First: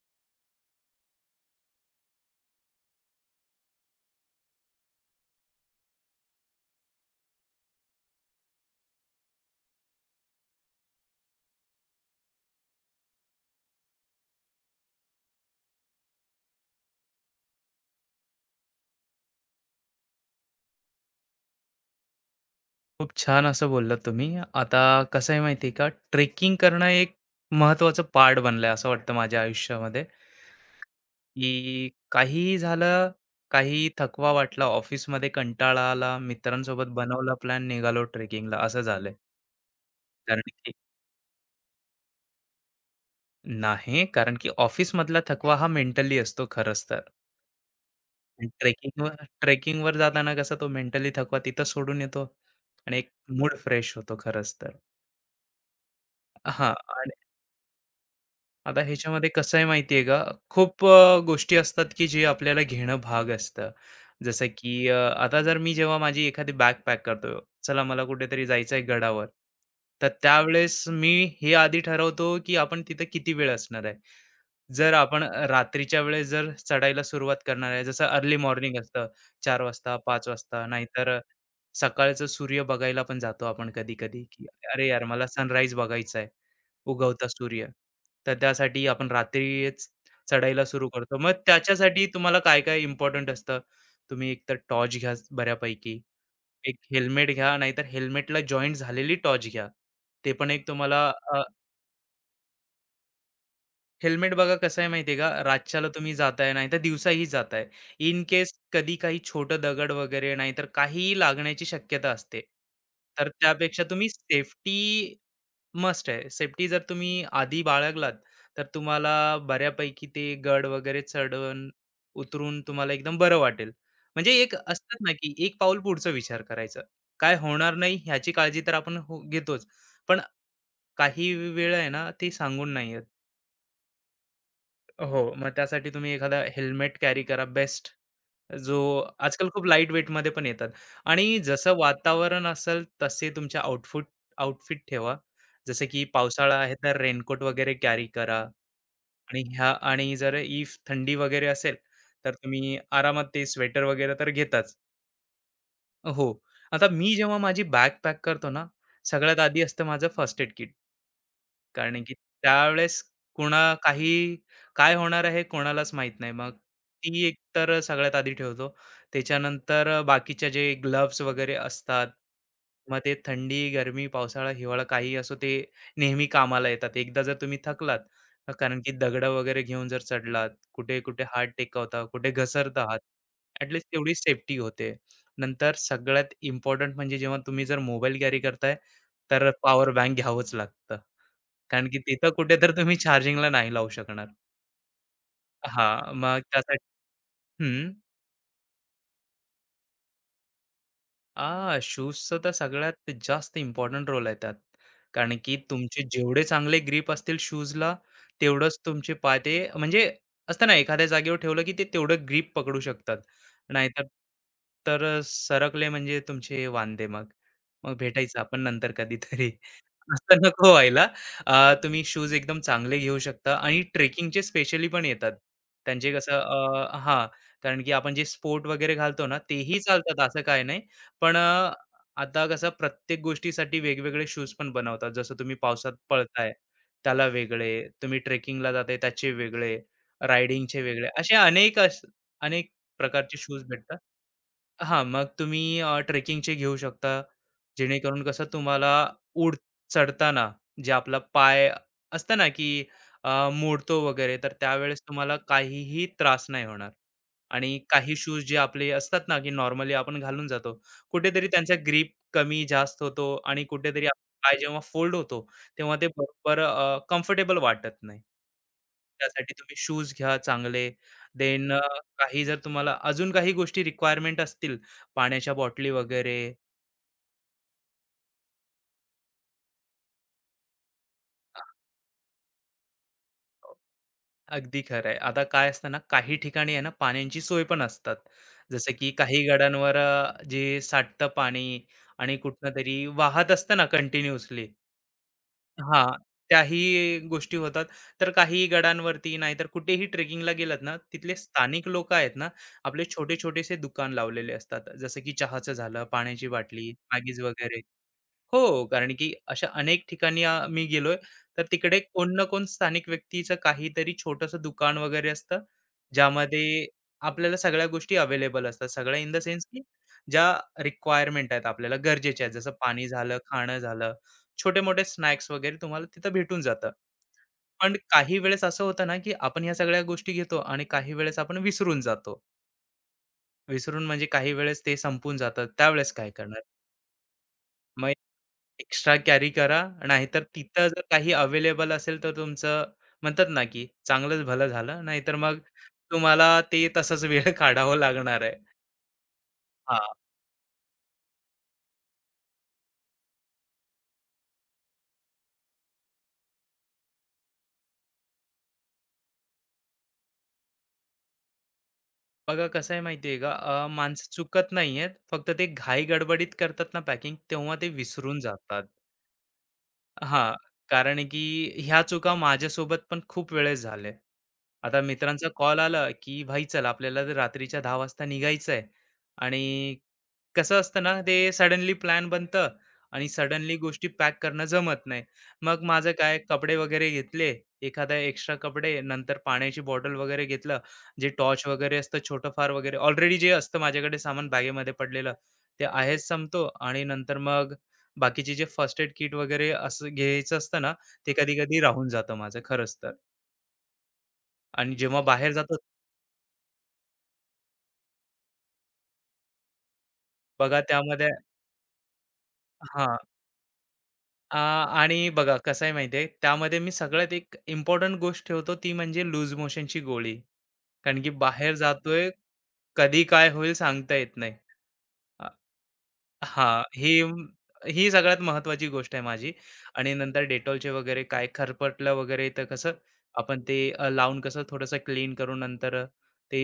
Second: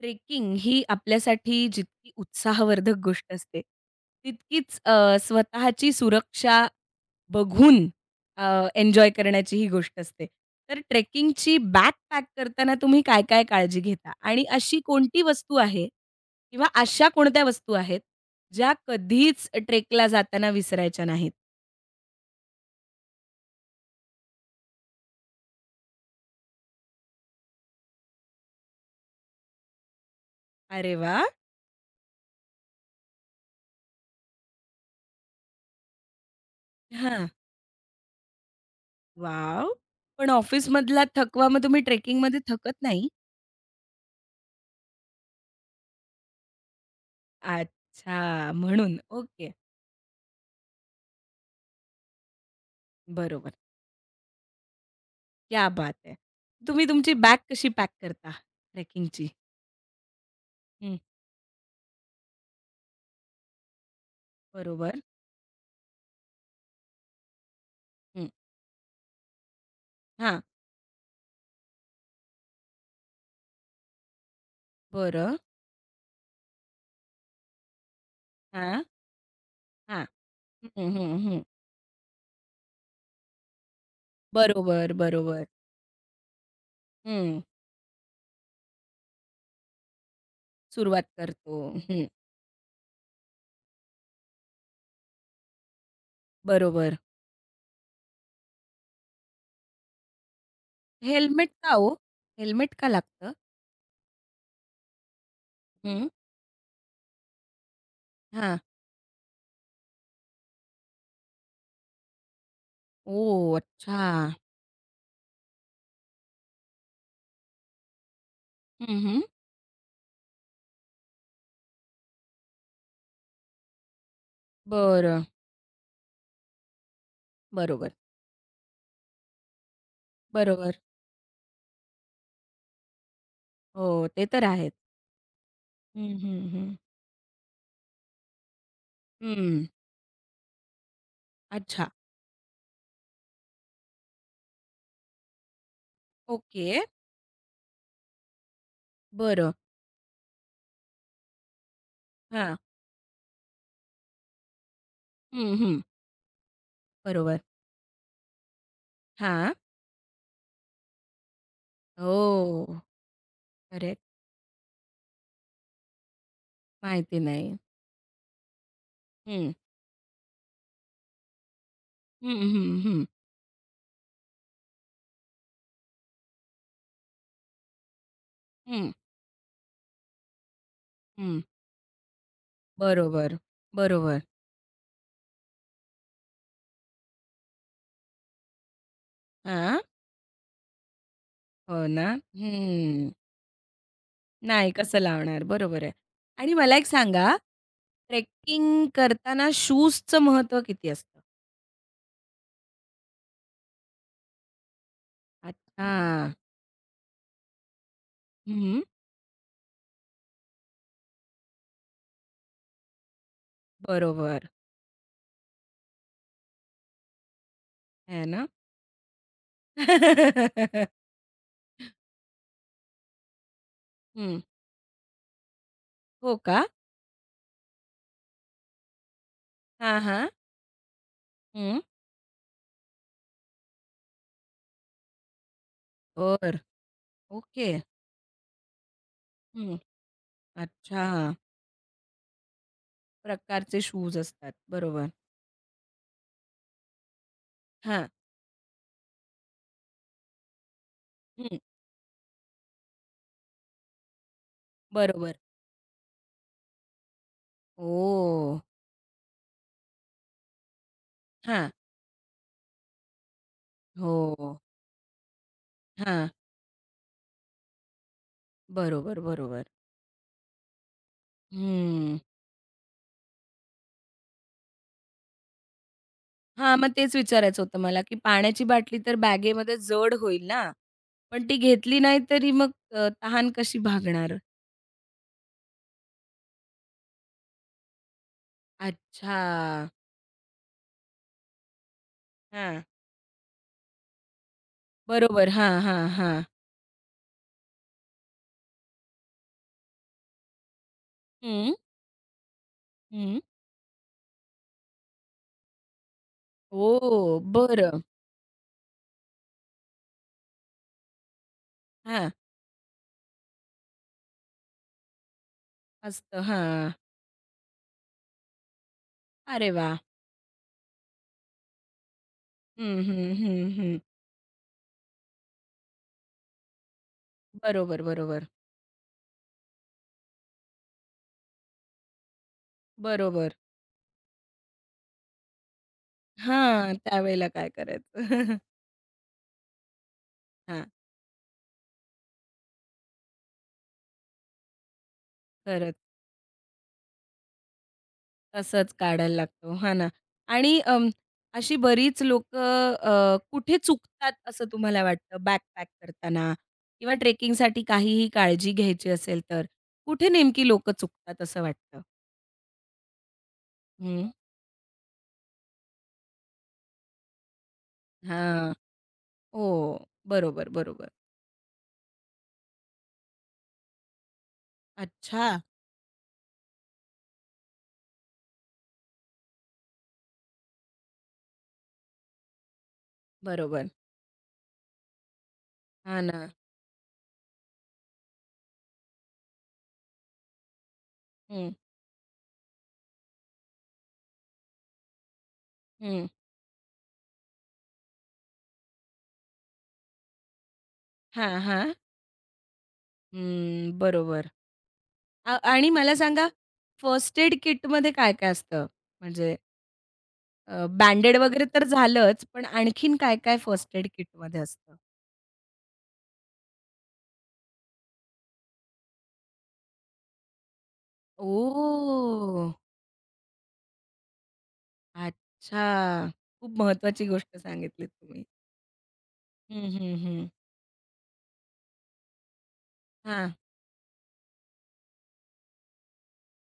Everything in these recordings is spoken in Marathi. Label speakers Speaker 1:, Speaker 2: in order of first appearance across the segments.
Speaker 1: ट्रेकिंग ही आपल्यासाठी जितकी उत्साहवर्धक गोष्ट असते, तितकीच स्वतःची सुरक्षा बघून एन्जॉय करण्याची ही गोष्ट असते. तर ट्रेकिंगची बॅग पॅक करताना तुम्ही काय-काय काळजी घेता? आणि अशी कोणती वस्तू आहे किंवा अशा कोणत्या वस्तू आहेत, ज्या कधीच ट्रेकला जाताना विसरायच्या नाहीत?
Speaker 2: खूप छान असं बोललात तुम्ही. आता कसं आहे माहिती आहे का, ट्रेकिंग करणं एक महत्त्वाचं पार्ट बनलंय असं वाटतं माझ्या आयुष्यामध्ये,
Speaker 1: अरे वाह!
Speaker 2: की काहीही झालं, काही थकवा वाटला, ऑफिसमध्ये कंटाळा आला, मित्रांसोबत
Speaker 1: हां.
Speaker 2: बनवला प्लॅन, निघालो ट्रेकिंगला असं झालंय.
Speaker 1: वॉव! पण
Speaker 2: कारण की
Speaker 1: ऑफिसमधला थकवा मग तुम्ही ट्रेकिंगमध्ये थकत नाही?
Speaker 2: नाही, कारण की ऑफिसमधला थकवा हा मेंटली असतो खरंच तर.
Speaker 1: अच्छा, म्हणून.
Speaker 2: ट्रेकिंगवर
Speaker 1: ओके.
Speaker 2: ट्रेकिंगवर जाताना कसं तो मेंटली थकवा तिथं सोडून येतो आणि एक
Speaker 1: बरोबर.
Speaker 2: मूड फ्रेश होतो खरंच तर.
Speaker 1: क्या बात है!
Speaker 2: हां.
Speaker 1: तुम्ही तुमची बॅग कशी पॅक करता
Speaker 2: आता ह्याच्यामध्ये
Speaker 1: ट्रेकिंगची?
Speaker 2: कसं आहे माहिती आहे का, खूप
Speaker 1: हं,
Speaker 2: गोष्टी असतात की जे आपल्याला घेणं भाग असतं. जसं की
Speaker 1: बरोबर.
Speaker 2: आता जर मी जेव्हा माझी एखादी बॅग पॅक करतो, चला मला
Speaker 1: हं,
Speaker 2: कुठेतरी जायचं आहे गडावर, तर
Speaker 1: हां,
Speaker 2: त्यावेळेस मी हे आधी ठरवतो की आपण तिथे किती वेळ असणार आहे. जर आपण
Speaker 1: बरं.
Speaker 2: रात्रीच्या वेळेस जर चढायला सुरुवात करणार आहे, जसं अर्ली मॉर्निंग
Speaker 1: हां,
Speaker 2: असतं 4 वाजता,
Speaker 1: हां.
Speaker 2: 5 वाजता,
Speaker 1: हं,
Speaker 2: नाहीतर
Speaker 1: हं, हं.
Speaker 2: सकाळचं सूर्य बघायला पण जातो आपण कधी-कधी, की अरे
Speaker 1: बरोबर,
Speaker 2: यार, मला
Speaker 1: बरोबर.
Speaker 2: सनराईज बघायचा आहे. उगवता
Speaker 1: हं,
Speaker 2: सूर्य. तर त्यासाठी आपण रात्रीच चढाईला सुरू
Speaker 1: सुरुवात
Speaker 2: करतो. मग
Speaker 1: करतो.
Speaker 2: त्याच्यासाठी
Speaker 1: हं,
Speaker 2: तुम्हाला काय-काय इम्पोर्टंट असतं? तुम्ही एकतर टॉर्च घ्या बऱ्यापैकी. एक
Speaker 1: बरोबर.
Speaker 2: हेल्मेट घ्या, नाहीतर हेल्मेटला जॉइंट झालेली टॉर्च घ्या. ते पण एक तुम्हाला
Speaker 1: हेल्मेट का हो? हेल्मेट का लागतं?
Speaker 2: हेल्मेट बघा कसं आहे माहिती आहे का? रातच्याला
Speaker 1: हं,
Speaker 2: तुम्ही जाताय, नाहीतर दिवसाही जाताय. इन केस
Speaker 1: हां.
Speaker 2: कधी काही छोटं दगड वगैरे नाहीतर काहीही लागण्याची शक्यता असते. तर
Speaker 1: ओह!
Speaker 2: त्यापेक्षा तुम्ही
Speaker 1: अच्छा.
Speaker 2: सेफ्टी मस्ट आहे. सेफ्टी जर तुम्ही आधी बाळगलात, तर
Speaker 1: हं,
Speaker 2: तुम्हाला
Speaker 1: हं.
Speaker 2: बऱ्यापैकी ते गड वगैरे चढून, उतरून तुम्हाला एकदम बरं वाटेल. म्हणजे एक असतात ना,
Speaker 1: बरं.
Speaker 2: की एक पाऊल पुढचा विचार करायचा. काय होणार
Speaker 1: बरोबर,
Speaker 2: नाही ह्याची काळजी तर आपण हो घेतोच. पण
Speaker 1: बरोबर.
Speaker 2: काही वेळा आहे ना, ते सांगून नाही येत.
Speaker 1: हो, ते तर आहेच.
Speaker 2: हो, मग त्यासाठी तुम्ही
Speaker 1: हं,
Speaker 2: एखादा
Speaker 1: हं, हं.
Speaker 2: हेल्मेट कॅरी करा बेस्ट. जो आजकाल खूप
Speaker 1: हं.
Speaker 2: लाईट वेटमध्ये पण येतात आणि जसं
Speaker 1: अच्छा.
Speaker 2: वातावरण असेल तसे तुमचे आउटफिट ठेवा. जसे की पावसाळा आहे
Speaker 1: ओके.
Speaker 2: तर रेनकोट वगैरे कॅरी करा आणि
Speaker 1: बरं.
Speaker 2: ह्या आणि जर इफ थंडी वगैरे असेल तर
Speaker 1: हां.
Speaker 2: तुम्ही आरामात ते स्वेटर वगैरे तर घेताच.
Speaker 1: हं, हं.
Speaker 2: हो. आता मी जेव्हा
Speaker 1: बरोबर.
Speaker 2: माझी बॅग पॅक करतो ना, सगळ्यात
Speaker 1: हां.
Speaker 2: आधी असतं माझं फर्स्ट एड किट. कारण की
Speaker 1: हो,
Speaker 2: त्यावेळेस कुणा
Speaker 1: करेक्ट.
Speaker 2: काही काय होणार आहे कोणालाच माहित नाही. मग
Speaker 1: माहिती
Speaker 2: ती एक
Speaker 1: नाही.
Speaker 2: तर सगळ्यात आधी ठेवतो.
Speaker 1: हं.
Speaker 2: त्याच्यानंतर बाकीच्या जे ग्लोव्हज वगैरे असतात,
Speaker 1: हं, हं,
Speaker 2: मग
Speaker 1: हं,
Speaker 2: ते थंडी, गरमी, पावसाळा, हिवाळा काही असो ते नेहमी कामाला येतात. एकदा जर तुम्ही थकलात, कारण
Speaker 1: हं,
Speaker 2: की दगडं वगैरे घेऊन जर चढलात, कुठे-कुठे
Speaker 1: हं.
Speaker 2: हात टेकवता, कुठे घसरता आहात,
Speaker 1: बरोबर,
Speaker 2: ॲटलीस्ट तेवढी
Speaker 1: बरोबर.
Speaker 2: सेफ्टी होते. नंतर सगळ्यात इम्पोर्टंट म्हणजे जेव्हा तुम्ही जर मोबाईल कॅरी करताय, तर
Speaker 1: हां,
Speaker 2: पॉवर बँक घ्यावंच लागतं.
Speaker 1: हो
Speaker 2: कारण की
Speaker 1: ना?
Speaker 2: तिथं कुठे तर तुम्ही
Speaker 1: हं.
Speaker 2: चार्जिंगला नाही लावू शकणार.
Speaker 1: नाही, कसं लावणार? बरोबर आहे.
Speaker 2: हां, मग
Speaker 1: आणि मला
Speaker 2: त्यासाठी
Speaker 1: एक सांगा,
Speaker 2: हं.
Speaker 1: ट्रेकिंग करताना शूजचं महत्त्व किती असतं?
Speaker 2: शूजचं तर सगळ्यात जास्त इम्पोर्टंट रोल आहे त्यात. कारण की तुमचे
Speaker 1: अच्छा.
Speaker 2: जेवढे चांगले ग्रीप असतील शूजला, तेवढंच
Speaker 1: हं,
Speaker 2: तुमचे पाय ते म्हणजे असतं ना एखाद्या जागेवर ठेवलं की ते तेवढं ग्रिप पकडू शकतात. नाहीतर
Speaker 1: बरोबर.
Speaker 2: तर सरकले म्हणजे तुमचे वांदे मग. मग
Speaker 1: आहे
Speaker 2: भेटायचं
Speaker 1: ना?
Speaker 2: आपण नंतर कधीतरी. असं नको व्हायला. तुम्ही शूज एकदम चांगले घेऊ शकता आणि
Speaker 1: हं.
Speaker 2: ट्रेकिंगचे स्पेशली पण येतात. त्यांचे
Speaker 1: हो
Speaker 2: कसं
Speaker 1: का?
Speaker 2: हां, कारण की आपण जे स्पोर्ट वगैरे घालतो ना, तेही
Speaker 1: हां,
Speaker 2: चालतात
Speaker 1: हां.
Speaker 2: असं काही नाही. पण
Speaker 1: हं.
Speaker 2: आता कसं प्रत्येक गोष्टीसाठी वेगवेगळे शूज पण बनवतात. जसं तुम्ही पावसात पळताय,
Speaker 1: बरं.
Speaker 2: त्याला वेगळे,
Speaker 1: ओके.
Speaker 2: तुम्ही ट्रेकिंगला जाताय त्याचे वेगळे,
Speaker 1: हं.
Speaker 2: रायडिंगचे वेगळे, असे
Speaker 1: अच्छा.
Speaker 2: अनेक अनेक प्रकारचे शूज
Speaker 1: प्रकारचे
Speaker 2: भेटतात.
Speaker 1: शूज असतात.
Speaker 2: हां,
Speaker 1: बरोबर.
Speaker 2: मग तुम्ही ट्रेकिंगचे घेऊ शकता.
Speaker 1: हां.
Speaker 2: जेणेकरून कसं तुम्हाला चढताना जे आपला
Speaker 1: हं.
Speaker 2: पाय असतं ना, की अ, मोडतो वगैरे, तर त्यावेळेस तुम्हाला
Speaker 1: बरोबर.
Speaker 2: काहीही त्रास नाही होणार. आणि काही शूज
Speaker 1: ओह!
Speaker 2: जे आपले असतात ना, की नॉर्मली आपण घालून जातो, कुठेतरी
Speaker 1: हां.
Speaker 2: त्यांचा ग्रीप कमी जास्त होतो आणि कुठेतरी आपला पाय
Speaker 1: हो.
Speaker 2: जेव्हा फोल्ड होतो, तेव्हा ते
Speaker 1: हां.
Speaker 2: बरोबर कम्फर्टेबल वाटत नाही.
Speaker 1: बरोबर,
Speaker 2: त्यासाठी
Speaker 1: बरोबर.
Speaker 2: तुम्ही शूज घ्या चांगले. देन
Speaker 1: हं.
Speaker 2: काही जर तुम्हाला अजून काही गोष्टी रिक्वायरमेंट असतील, पाण्याच्या बॉटली वगैरे
Speaker 1: हां, मग तेच विचारायचं होतं मला, की पाण्याची बाटली तर बॅगेमध्ये जड होईल ना, पण ती घेतली नाही तरी मग तहान कशी भागणार?
Speaker 2: अगदी खरं आहे. आता काय असतं ना, काही ठिकाणी आहे ना पाण्याची सोय पण असतात. जसं की काही
Speaker 1: अच्छा.
Speaker 2: गडांवर जे साठतं पाणी आणि कुठनं
Speaker 1: हां.
Speaker 2: तरी वाहत असतं ना कंटिन्यूअसली.
Speaker 1: बरोबर. हां, हां,
Speaker 2: हां,
Speaker 1: हां.
Speaker 2: त्याही गोष्टी होतात. तर काही गडांवरती नाहीतर कुठेही ट्रेकिंगला गेलात ना, तिथले
Speaker 1: हं,
Speaker 2: स्थानिक लोकं आहेत ना, आपले
Speaker 1: हं.
Speaker 2: छोटे-छोटेसे दुकान लावलेले असतात. जसं की चहाचं झालं, पाण्याची बाटली,
Speaker 1: ओह!
Speaker 2: मॅगीज वगैरे.
Speaker 1: बरं.
Speaker 2: हो, कारण की अशा अनेक ठिकाणी मी गेलोय, तर तिकडे
Speaker 1: हां.
Speaker 2: कोण ना कोण स्थानिक व्यक्तीचं काहीतरी छोटंसं दुकान वगैरे असतं,
Speaker 1: असतं.
Speaker 2: ज्यामध्ये
Speaker 1: हां.
Speaker 2: आपल्याला सगळ्या गोष्टी अवेलेबल असतात. सगळ्या इन द सेन्स
Speaker 1: अरे
Speaker 2: की
Speaker 1: वाह!
Speaker 2: ज्या रिक्वायरमेंट आहेत आपल्याला गरजेच्या आहेत. जसं
Speaker 1: हं,
Speaker 2: पाणी
Speaker 1: हं,
Speaker 2: झालं,
Speaker 1: हं,
Speaker 2: खाणं
Speaker 1: हं.
Speaker 2: झालं, छोटे-मोठे स्नॅक्स वगैरे तुम्हाला तिथं भेटून जातं. पण
Speaker 1: बरोबर,
Speaker 2: काही
Speaker 1: बरोबर.
Speaker 2: वेळेस असं होतं ना, की आपण ह्या सगळ्या गोष्टी घेतो आणि काही वेळेस आपण विसरून जातो.
Speaker 1: बरोबर.
Speaker 2: विसरून म्हणजे काही वेळेस ते संपून जातं. त्यावेळेस काय करणार?
Speaker 1: हां, त्यावेळेला काय करायचं?
Speaker 2: मग एक्स्ट्रा कॅरी करा. नाहीतर
Speaker 1: हां,
Speaker 2: तिथं जर काही अवेलेबल असेल, तर तुमचं म्हणतात ना, की चांगलंच भलं झालं. नाहीतर मग
Speaker 1: खरंच.
Speaker 2: तुम्हाला ते तसाच वेळ काढावा लागणार आहे.
Speaker 1: तसंच काढायला लागतो. हां
Speaker 2: हां.
Speaker 1: ना. आणि अं, अशी बरीच लोकं कुठे चुकतात असं तुम्हाला वाटतं बॅकपॅक करताना किंवा ट्रेकिंगसाठी काहीही काळजी घ्यायची असेल तर? कुठे नेमकी लोकं चुकतात असं वाटतं?
Speaker 2: बघा कसं आहे माहिती आहे का, माणसं
Speaker 1: हं.
Speaker 2: चुकत नाहीयेत. फक्त ते घाई गडबडीत करतात ना पॅकिंग, तेव्हा ते विसरून
Speaker 1: हां.
Speaker 2: जातात.
Speaker 1: हो.
Speaker 2: हां,
Speaker 1: बरोबर, बरोबर.
Speaker 2: कारण आहे की ह्या चुका माझ्यासोबत पण खूप वेळेस झाल्या. आता मित्रांचा
Speaker 1: अच्छा.
Speaker 2: कॉल आला, की "भाई चल आपल्याला तर रात्रीच्या 10 वाजता निघायचं आहे." आणि कसं असतं ना, ते सडनली प्लॅन बनतं आणि सडनली
Speaker 1: बरोबर.
Speaker 2: गोष्टी पॅक करणं जमत नाही. मग माझं
Speaker 1: हां
Speaker 2: काय
Speaker 1: ना.
Speaker 2: कपडे वगैरे घेतले, एखादा एक्स्ट्रा कपडे, नंतर पाण्याची बॉटल वगैरे घेतलं, जे टॉर्च
Speaker 1: हं,
Speaker 2: वगैरे असतं छोटंफार वगैरे ऑलरेडी जे असतं माझ्याकडे सामान बॅगेमध्ये पडलेलं, ते आहेच
Speaker 1: हं.
Speaker 2: संपतो आणि नंतर मग बाकीचे जे फर्स्ट एड किट वगैरे असं घ्यायचं असतं ना, ते
Speaker 1: हां,
Speaker 2: कधी-कधी
Speaker 1: हां.
Speaker 2: राहून जातं माझं खरंच तर.
Speaker 1: हं. बरोबर.
Speaker 2: आणि जेव्हा बाहेर
Speaker 1: आ
Speaker 2: जातो
Speaker 1: आणि मला सांगा फर्स्ट एड किटमध्ये काय-काय असतं? म्हणजे
Speaker 2: बघा त्यामध्ये
Speaker 1: बँडेड वगैरे तर झालंच, पण
Speaker 2: हां.
Speaker 1: आणखीन काय-काय फर्स्ट एड
Speaker 2: आ,
Speaker 1: किटमध्ये असतं?
Speaker 2: आणि बघा कसं आहे माहिती त्यामध्ये मी सगळ्यात एक इम्पोर्टंट गोष्ट ठेवतो ती म्हणजे लूज मोशनची गोळी. कारण की बाहेर जातोय,
Speaker 1: ओह!
Speaker 2: कधी काय होईल सांगता येत नाही.
Speaker 1: अच्छा. खूप
Speaker 2: हां, ही
Speaker 1: महत्त्वाची गोष्ट सांगितलीत
Speaker 2: ही सगळ्यात
Speaker 1: तुम्ही.
Speaker 2: महत्त्वाची गोष्ट आहे माझी
Speaker 1: हं,
Speaker 2: आणि
Speaker 1: हं,
Speaker 2: नंतर
Speaker 1: हं.
Speaker 2: डेटॉलचे वगैरे काय खरपटलं वगैरे तर कसं
Speaker 1: हां,
Speaker 2: आपण ते लावून कसं थोडंसं क्लीन करून नंतर ते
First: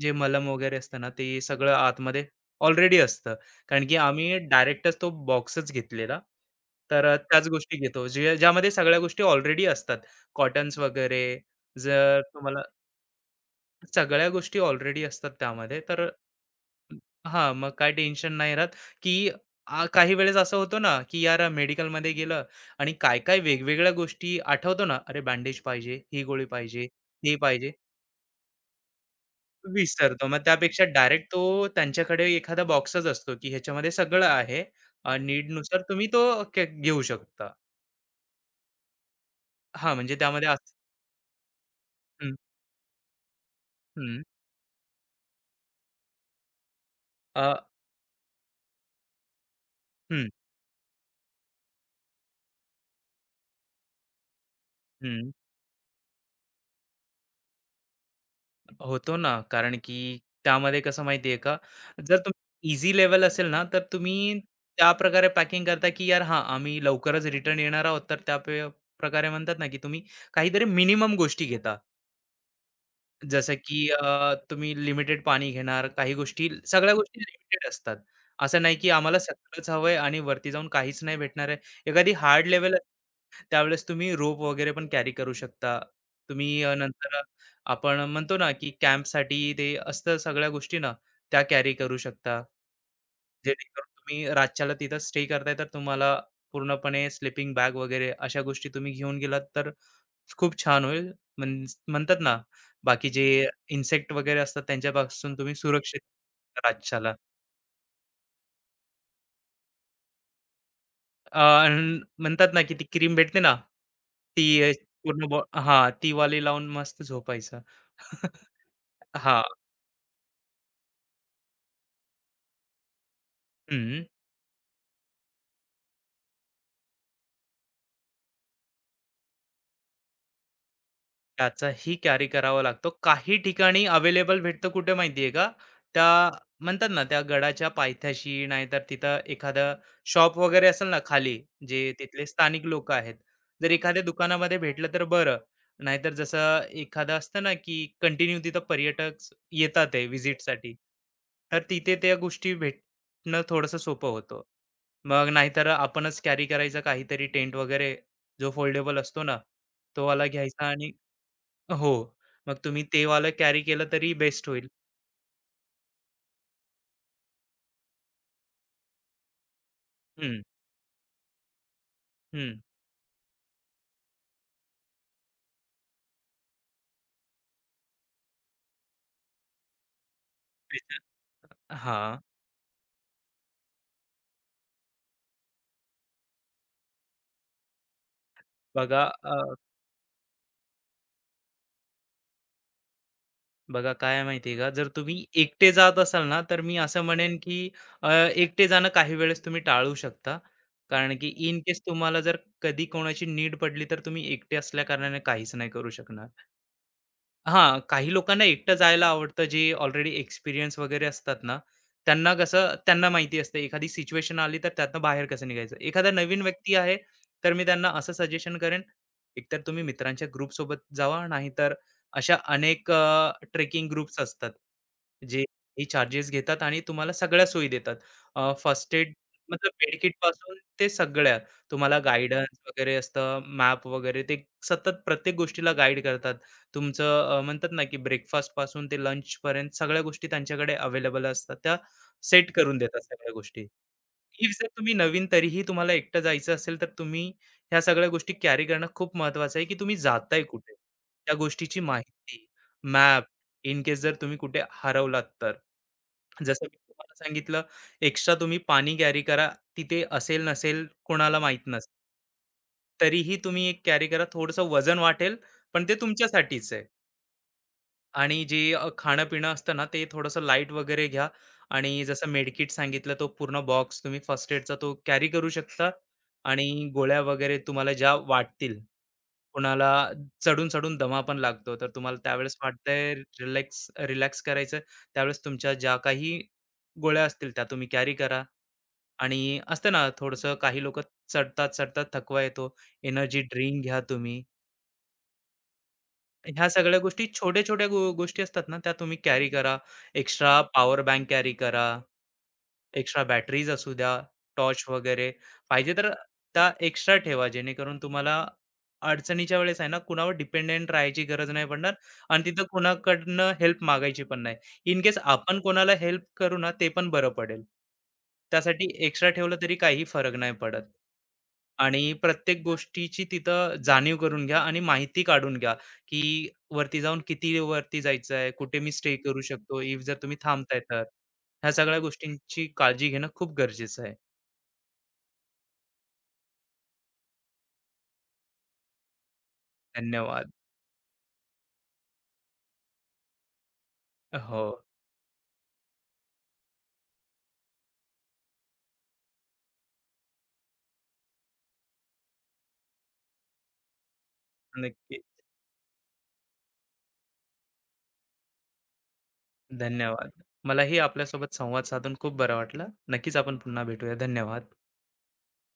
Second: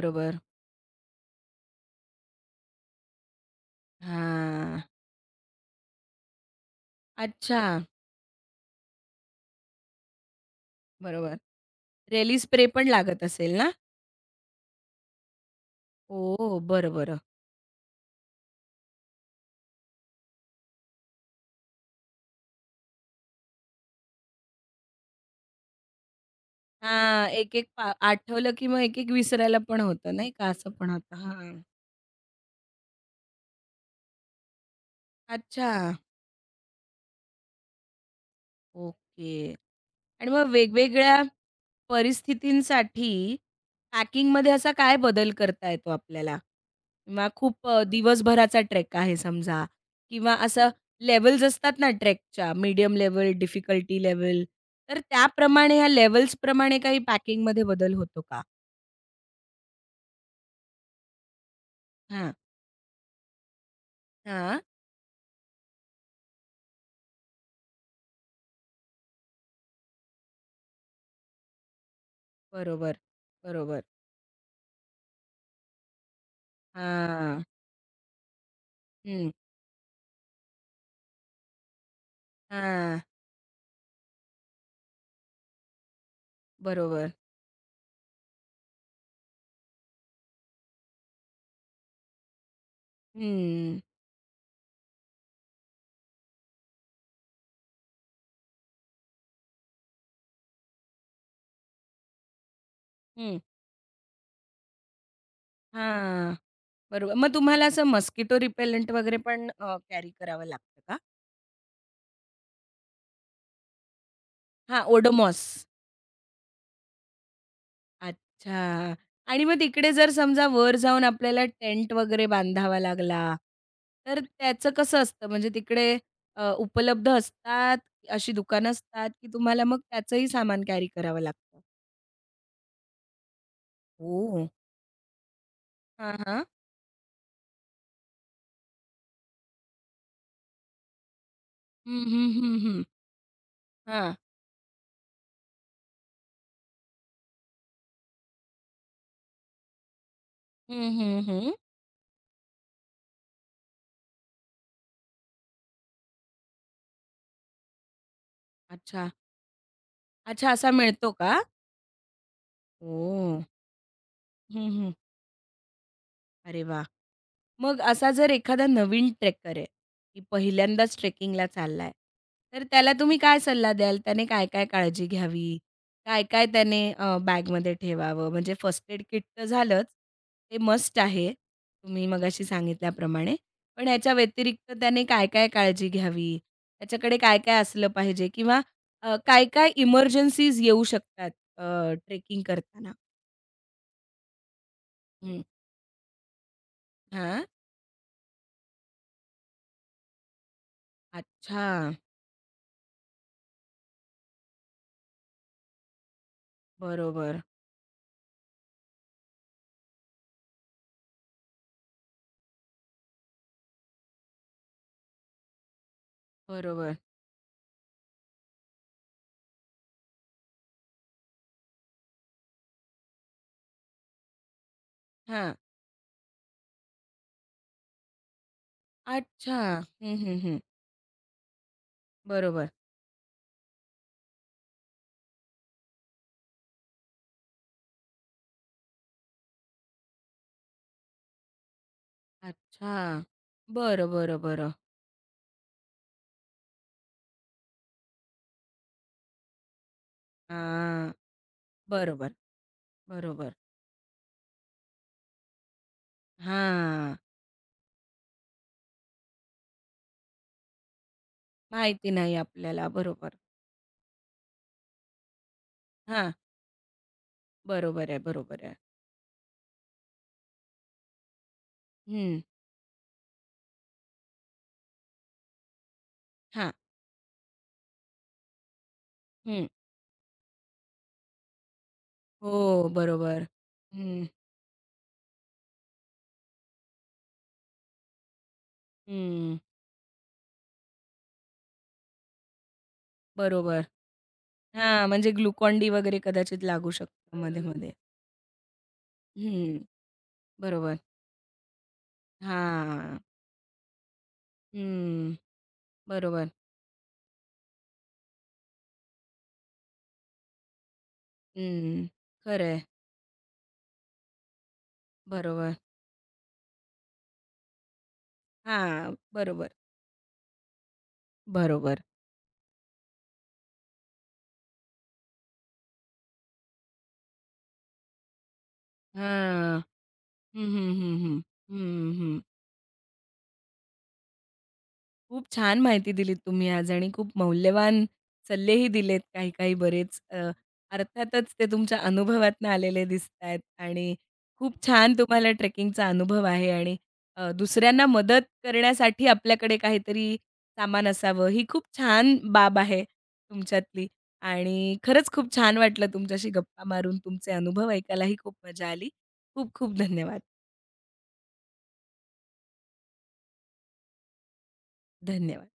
Speaker 2: जे मलम वगैरे असतं ना, ते सगळं आतमध्ये ऑलरेडी असतं. कारण की आम्ही
Speaker 1: हां.
Speaker 2: डायरेक्टच तो बॉक्सच घेतलेला. तर त्याच
Speaker 1: अच्छा,
Speaker 2: गोष्टी घेतो, जे ज्यामध्ये सगळ्या गोष्टी ऑलरेडी असतात. कॉटन्स वगैरे
Speaker 1: बरोबर.
Speaker 2: जर
Speaker 1: रेली
Speaker 2: तुम्हाला
Speaker 1: स्प्रे पण लागत असेल ना?
Speaker 2: सगळ्या गोष्टी ऑलरेडी असतात त्यामध्ये तर
Speaker 1: ओ, बरं, बरं.
Speaker 2: हां, मग काय टेन्शन नाही राहत, की काही वेळेस असं होतं ना, की यार मेडिकलमध्ये गेलं आणि काय-काय वेगवेगळ्या गोष्टी आठवतो ना, अरे बँडेज पाहिजे, ही गोळी पाहिजे,
Speaker 1: हां,
Speaker 2: ते
Speaker 1: एक-एक
Speaker 2: पाहिजे,
Speaker 1: पा आठवलं की मग एक-एक विसरायला पण होतं
Speaker 2: विसरतो.
Speaker 1: नाही
Speaker 2: मग
Speaker 1: का? असं
Speaker 2: त्यापेक्षा
Speaker 1: पण होतं.
Speaker 2: डायरेक्ट तो
Speaker 1: हां.
Speaker 2: त्यांच्याकडे एखादा बॉक्सच असतो, की ह्याच्यामध्ये सगळं आहे.
Speaker 1: अच्छा,
Speaker 2: नीडनुसार तुम्ही तो घेऊ शकता.
Speaker 1: ओके.
Speaker 2: हां, म्हणजे
Speaker 1: आणि
Speaker 2: त्यामध्ये
Speaker 1: मग
Speaker 2: असं
Speaker 1: वेगवेगळ्या
Speaker 2: हं,
Speaker 1: परिस्थितींसाठी
Speaker 2: हं.
Speaker 1: पॅकिंगमध्ये असा काय बदल करता येतो आपल्याला? किंवा
Speaker 2: अ,
Speaker 1: खूप दिवसभराचा ट्रेक आहे समजा
Speaker 2: हं,
Speaker 1: किंवा असं लेव्हल्स असतात ना ट्रेकच्या मीडियम लेव्हल, डिफिकल्टी लेव्हल, तर
Speaker 2: हं.
Speaker 1: त्याप्रमाणे ह्या लेव्हल्सप्रमाणे काही पॅकिंगमध्ये बदल होतो का?
Speaker 2: होतो ना, कारण की त्यामध्ये कसं माहिती का, जर
Speaker 1: हां,
Speaker 2: तुम्ही ईझी लेव्हल असेल ना, तर तुम्ही
Speaker 1: हां.
Speaker 2: त्या प्रकारे पॅकिंग करता, की यार हां, आम्ही लवकरच रिटर्न येणार आहोत. तर त्या प्रकारे म्हणतात ना, की तुम्ही काहीतरी मिनिमम गोष्टी घेता.
Speaker 1: बरोबर,
Speaker 2: जसं
Speaker 1: बरोबर.
Speaker 2: की तुम्ही लिमिटेड पाणी घेणार, काही गोष्टी सगळ्या गोष्टी
Speaker 1: हां.
Speaker 2: लिमिटेड असतात. असं नाही, की आम्हाला
Speaker 1: हं.
Speaker 2: सगळंच हवंय आणि वरती जाऊन काहीच नाही भेटणार आहे. एखादी हार्ड लेव्हल
Speaker 1: हां.
Speaker 2: त्यावेळेस तुम्ही रोप वगैरे पण कॅरी करू शकता. तुम्ही
Speaker 1: बरोबर.
Speaker 2: नंतर आपण म्हणतो ना, की कॅम्पसाठी ते असतं सगळ्या गोष्टी ना, त्या कॅरी करू शकता.
Speaker 1: हं,
Speaker 2: जेणेकरून तुम्ही रातच्याला तिथं स्टे करताय, तर तुम्हाला पूर्णपणे स्लीपिंग बॅग वगैरे अशा गोष्टी तुम्ही घेऊन गेलात, तर खूप छान होईल. म्हणतात ना, बाकी जे
Speaker 1: हं.
Speaker 2: इन्सेक्ट वगैरे असतात त्यांच्यापासून तुम्ही सुरक्षित
Speaker 1: हां.
Speaker 2: रातच्याला.
Speaker 1: बरोबर. मग तुम्हाला असं मस्किटो रिपेलंट वगैरे पण कॅरी करावं लागतं का?
Speaker 2: अ, म्हणतात ना, की ती क्रीम भेटते ना, ती
Speaker 1: हां,
Speaker 2: पूर्ण
Speaker 1: ओड़ोमॉस,
Speaker 2: हां, ती वाली लावून मस्त झोपायचं.
Speaker 1: अच्छा.
Speaker 2: हा,
Speaker 1: आणि मग तिकडे जर समजा वर जाऊन आपल्याला टेंट वगैरे बांधावा लागला,
Speaker 2: हं.
Speaker 1: तर त्याचं कसं असतं? म्हणजे तिकडे उपलब्ध असतात, अशी दुकानं असतात, की तुम्हाला मग त्याचंही सामान कॅरी करावं लागतं?
Speaker 2: त्याचाही कॅरी करावा लागतो. काही ठिकाणी अवेलेबल
Speaker 1: ओह!
Speaker 2: भेटतं कुठे माहिती आहे का?
Speaker 1: हां,
Speaker 2: त्या
Speaker 1: हां.
Speaker 2: म्हणतात ना, त्या गडाच्या पायथ्याशी नाहीतर तिथं एखादं शॉप वगैरे असेल ना खाली, जे
Speaker 1: हं,
Speaker 2: तिथले
Speaker 1: हं, हं,
Speaker 2: स्थानिक
Speaker 1: हं.
Speaker 2: लोकं आहेत. जर एखाद्या
Speaker 1: हां.
Speaker 2: दुकानामध्ये भेटलं तर बरं. नाहीतर जसं एखादं असतं ना, की कंटिन्यू तिथं पर्यटक येतात आहे व्हिजिटसाठी.
Speaker 1: हं, हं, हं.
Speaker 2: तर तिथे त्या गोष्टी भेटणं थोडंसं सोपं होतं. मग नाहीतर आपणच कॅरी करायचा काहीतरी टेंट वगैरे, जो फोल्डेबल
Speaker 1: अच्छा.
Speaker 2: असतो ना, तोवाला
Speaker 1: अच्छा,
Speaker 2: घ्यायचा
Speaker 1: असा
Speaker 2: आणि
Speaker 1: मिळतो का?
Speaker 2: हो. मग तुम्ही ते वालं
Speaker 1: ओह!
Speaker 2: कॅरी केलं तरी बेस्ट होईल.
Speaker 1: हं, हं. अरे वाह! मग असा जर एखादा नवीन ट्रेकर आहे, की
Speaker 2: हं,
Speaker 1: पहिल्यांदाच ट्रेकिंगला चाललाय,
Speaker 2: हं.
Speaker 1: तर त्याला तुम्ही काय सल्ला द्याल? त्याने काय-काय काळजी घ्यावी? काय-काय त्याने बॅगमध्ये ठेवावं? म्हणजे फर्स्ट एड किट तर झालंच, ते मस्ट आहे, तुम्ही
Speaker 2: हां.
Speaker 1: मगाशी सांगितल्याप्रमाणे. पण ह्याच्या व्यतिरिक्त त्याने काय-काय काळजी घ्यावी? त्याच्याकडे काय-काय असलं पाहिजे? किंवा
Speaker 2: बघा अ,
Speaker 1: काय-काय इमर्जन्सीज येऊ शकतात ट्रेकिंग करताना?
Speaker 2: बघा काय आहे माहिती का, जर तुम्ही
Speaker 1: हं.
Speaker 2: एकटे जात असाल ना, तर मी असं म्हणेन
Speaker 1: हां.
Speaker 2: की एकटे जाणं काही वेळेस तुम्ही टाळू शकता. कारण की इन
Speaker 1: अच्छा.
Speaker 2: केस तुम्हाला जर कधी कोणाची नीड पडली, तर तुम्ही एकटे असल्याकारणाने काहीच नाही करू शकणार.
Speaker 1: बरोबर,
Speaker 2: हां, काही लोकांना एकटं जायला आवडतं, जे ऑलरेडी एक्सपिरियन्स वगैरे असतात ना, त्यांना कसं त्यांना माहिती असतं एखादी सिच्युएशन आली, तर त्यातनं बाहेर कसं निघायचं. एखादा नवीन व्यक्ती आहे,
Speaker 1: बरोबर.
Speaker 2: तर मी त्यांना असं सजेशन करेन, एकतर तुम्ही मित्रांच्या ग्रुपसोबत जावा, नाहीतर अशा अनेक ट्रेकिंग ग्रुप्स असतात, जे
Speaker 1: हां.
Speaker 2: चार्जेस घेतात आणि तुम्हाला सगळ्या सोयी देतात. फर्स्ट एड
Speaker 1: अच्छा.
Speaker 2: मतलब
Speaker 1: हं, हं,
Speaker 2: मेडकिटपासून
Speaker 1: हं.
Speaker 2: ते सगळ्या. तुम्हाला गाईडन्स
Speaker 1: बरोबर.
Speaker 2: वगैरे असतं, मॅप वगैरे ते सतत प्रत्येक गोष्टीला गाईड करतात. तुमचं म्हणतात ना की ब्रेकफास्ट पासून ते लंच पर्यंत सगळ्या गोष्टी त्यांच्याकडे अवेलेबल असतात. त्या सेट करून
Speaker 1: अच्छा.
Speaker 2: देतात सगळ्या गोष्टी.
Speaker 1: बरं, बरं,
Speaker 2: इफ जर
Speaker 1: बरं.
Speaker 2: तुम्ही नवीन तरीही तुम्हाला एकटं जायचं असेल, तर तुम्ही ह्या सगळ्या गोष्टी कॅरी करणं खूप महत्वाचं आहे, की तुम्ही जाताय कुठे?
Speaker 1: हां.
Speaker 2: त्या गोष्टीची
Speaker 1: बरोबर,
Speaker 2: माहिती, मॅप
Speaker 1: बरोबर.
Speaker 2: इन केस जर तुम्ही कुठे हरवलात तर. जसं मी तुम्हाला
Speaker 1: हां.
Speaker 2: सांगितलं, एक्स्ट्रा तुम्ही पाणी कॅरी करा. तिथे असेल नसेल कोणाला माहीत नसतं.
Speaker 1: माहिती नाही आपल्याला. बरोबर.
Speaker 2: तरीही तुम्ही एक कॅरी करा. थोडंसं वजन वाटेल, पण ते
Speaker 1: हां.
Speaker 2: तुमच्यासाठीच आहे.
Speaker 1: बरोबर आहे,
Speaker 2: आणि जे
Speaker 1: बरोबर आहे.
Speaker 2: खाणं-पिणं असतं ना, ते थोडंसं लाईट वगैरे घ्या आणि जसं
Speaker 1: हं.
Speaker 2: मेडकिट सांगितलं, तो पूर्ण बॉक्स तुम्ही फर्स्ट एडचा तो कॅरी करू शकता आणि
Speaker 1: हां.
Speaker 2: गोळ्या वगैरे तुम्हाला ज्या वाटतील.
Speaker 1: हं.
Speaker 2: कुणाला चढून-चढून दमा पण लागतो, तर तुम्हाला त्यावेळेस
Speaker 1: हो,
Speaker 2: वाटतंय
Speaker 1: बरोबर.
Speaker 2: रिलॅक्स
Speaker 1: हं,
Speaker 2: रिलॅक्स करायचं, त्यावेळेस तुमच्या ज्या काही गोळ्या असतील त्या तुम्ही कॅरी करा
Speaker 1: हं.
Speaker 2: आणि असतं ना, थोडंसं काही लोकं चढतात-चढतात थकवा येतो, एनर्जी
Speaker 1: बरोबर.
Speaker 2: ड्रिंक घ्या तुम्ही.
Speaker 1: हां, म्हणजे ग्लुकॉन-डी वगैरे कदाचित
Speaker 2: ह्या
Speaker 1: लागू
Speaker 2: सगळ्या गोष्टी
Speaker 1: शकतं हं.
Speaker 2: छोट्या-छोट्या
Speaker 1: मध्ये-मध्ये.
Speaker 2: गोष्टी असतात ना, त्या तुम्ही कॅरी करा.
Speaker 1: हं.
Speaker 2: एक्स्ट्रा हं.
Speaker 1: बरोबर.
Speaker 2: पॉवर बँक कॅरी करा.
Speaker 1: हां.
Speaker 2: एक्स्ट्रा बॅटरीज असू द्या, टॉर्च वगैरे.
Speaker 1: हं.
Speaker 2: पाहिजे तर
Speaker 1: बरोबर.
Speaker 2: त्या एक्स्ट्रा ठेवा, जेणेकरून तुम्हाला अडचणीच्या वेळेस आहे ना, कुणावर डिपेंडेंट राहायची गरज नाही पडणार
Speaker 1: हं.
Speaker 2: आणि तिथं
Speaker 1: खरं आहे.
Speaker 2: कोणाकडनं हेल्प मागायची पण नाही. इन केस आपण
Speaker 1: बरोबर.
Speaker 2: कोणाला हेल्प करू ना, ते पण बरं पडेल. त्यासाठी
Speaker 1: हां.
Speaker 2: एक्स्ट्रा ठेवलं
Speaker 1: बरोबर,
Speaker 2: तरी काही फरक नाही पडत.
Speaker 1: बरोबर.
Speaker 2: आणि प्रत्येक गोष्टीची तिथं जाणीव करून घ्या आणि माहिती काढून घ्या, की वरती जाऊन किती वरती जायचं आहे, कुठे मी स्टे करू शकतो,
Speaker 1: हां.
Speaker 2: इफ जर तुम्ही
Speaker 1: हं,
Speaker 2: थांबताय
Speaker 1: हं,
Speaker 2: तर.
Speaker 1: हं, हं.
Speaker 2: ह्या सगळ्या
Speaker 1: हं, हं.
Speaker 2: गोष्टींची काळजी घेणं खूप गरजेचं आहे.
Speaker 1: खूप छान माहिती दिलीत तुम्ही आज आणि खूप मौल्यवान सल्लेही दिलेत काही-काही बरेच.
Speaker 2: धन्यवाद.
Speaker 1: अर्थातच ते तुमच्या अनुभवातनं आलेले दिसतायत आणि
Speaker 2: हो,
Speaker 1: खूप छान तुम्हाला ट्रेकिंगचा अनुभव आहे आणि दुसऱ्यांना मदत करण्यासाठी आपल्याकडे काहीतरी सामान असावं, ही खूप छान बाब आहे तुमच्यातली आणि
Speaker 2: नक्की.
Speaker 1: खरंच खूप छान वाटलं तुमच्याशी गप्पा मारून. तुमचे अनुभव ऐकायलाही खूप मजा आली. खूप खूप
Speaker 2: धन्यवाद.
Speaker 1: धन्यवाद.
Speaker 2: मलाही आपल्यासोबत संवाद साधून खूप बरं वाटलं. नक्कीच आपण पुन्हा भेटूया. धन्यवाद.
Speaker 1: धन्यवाद.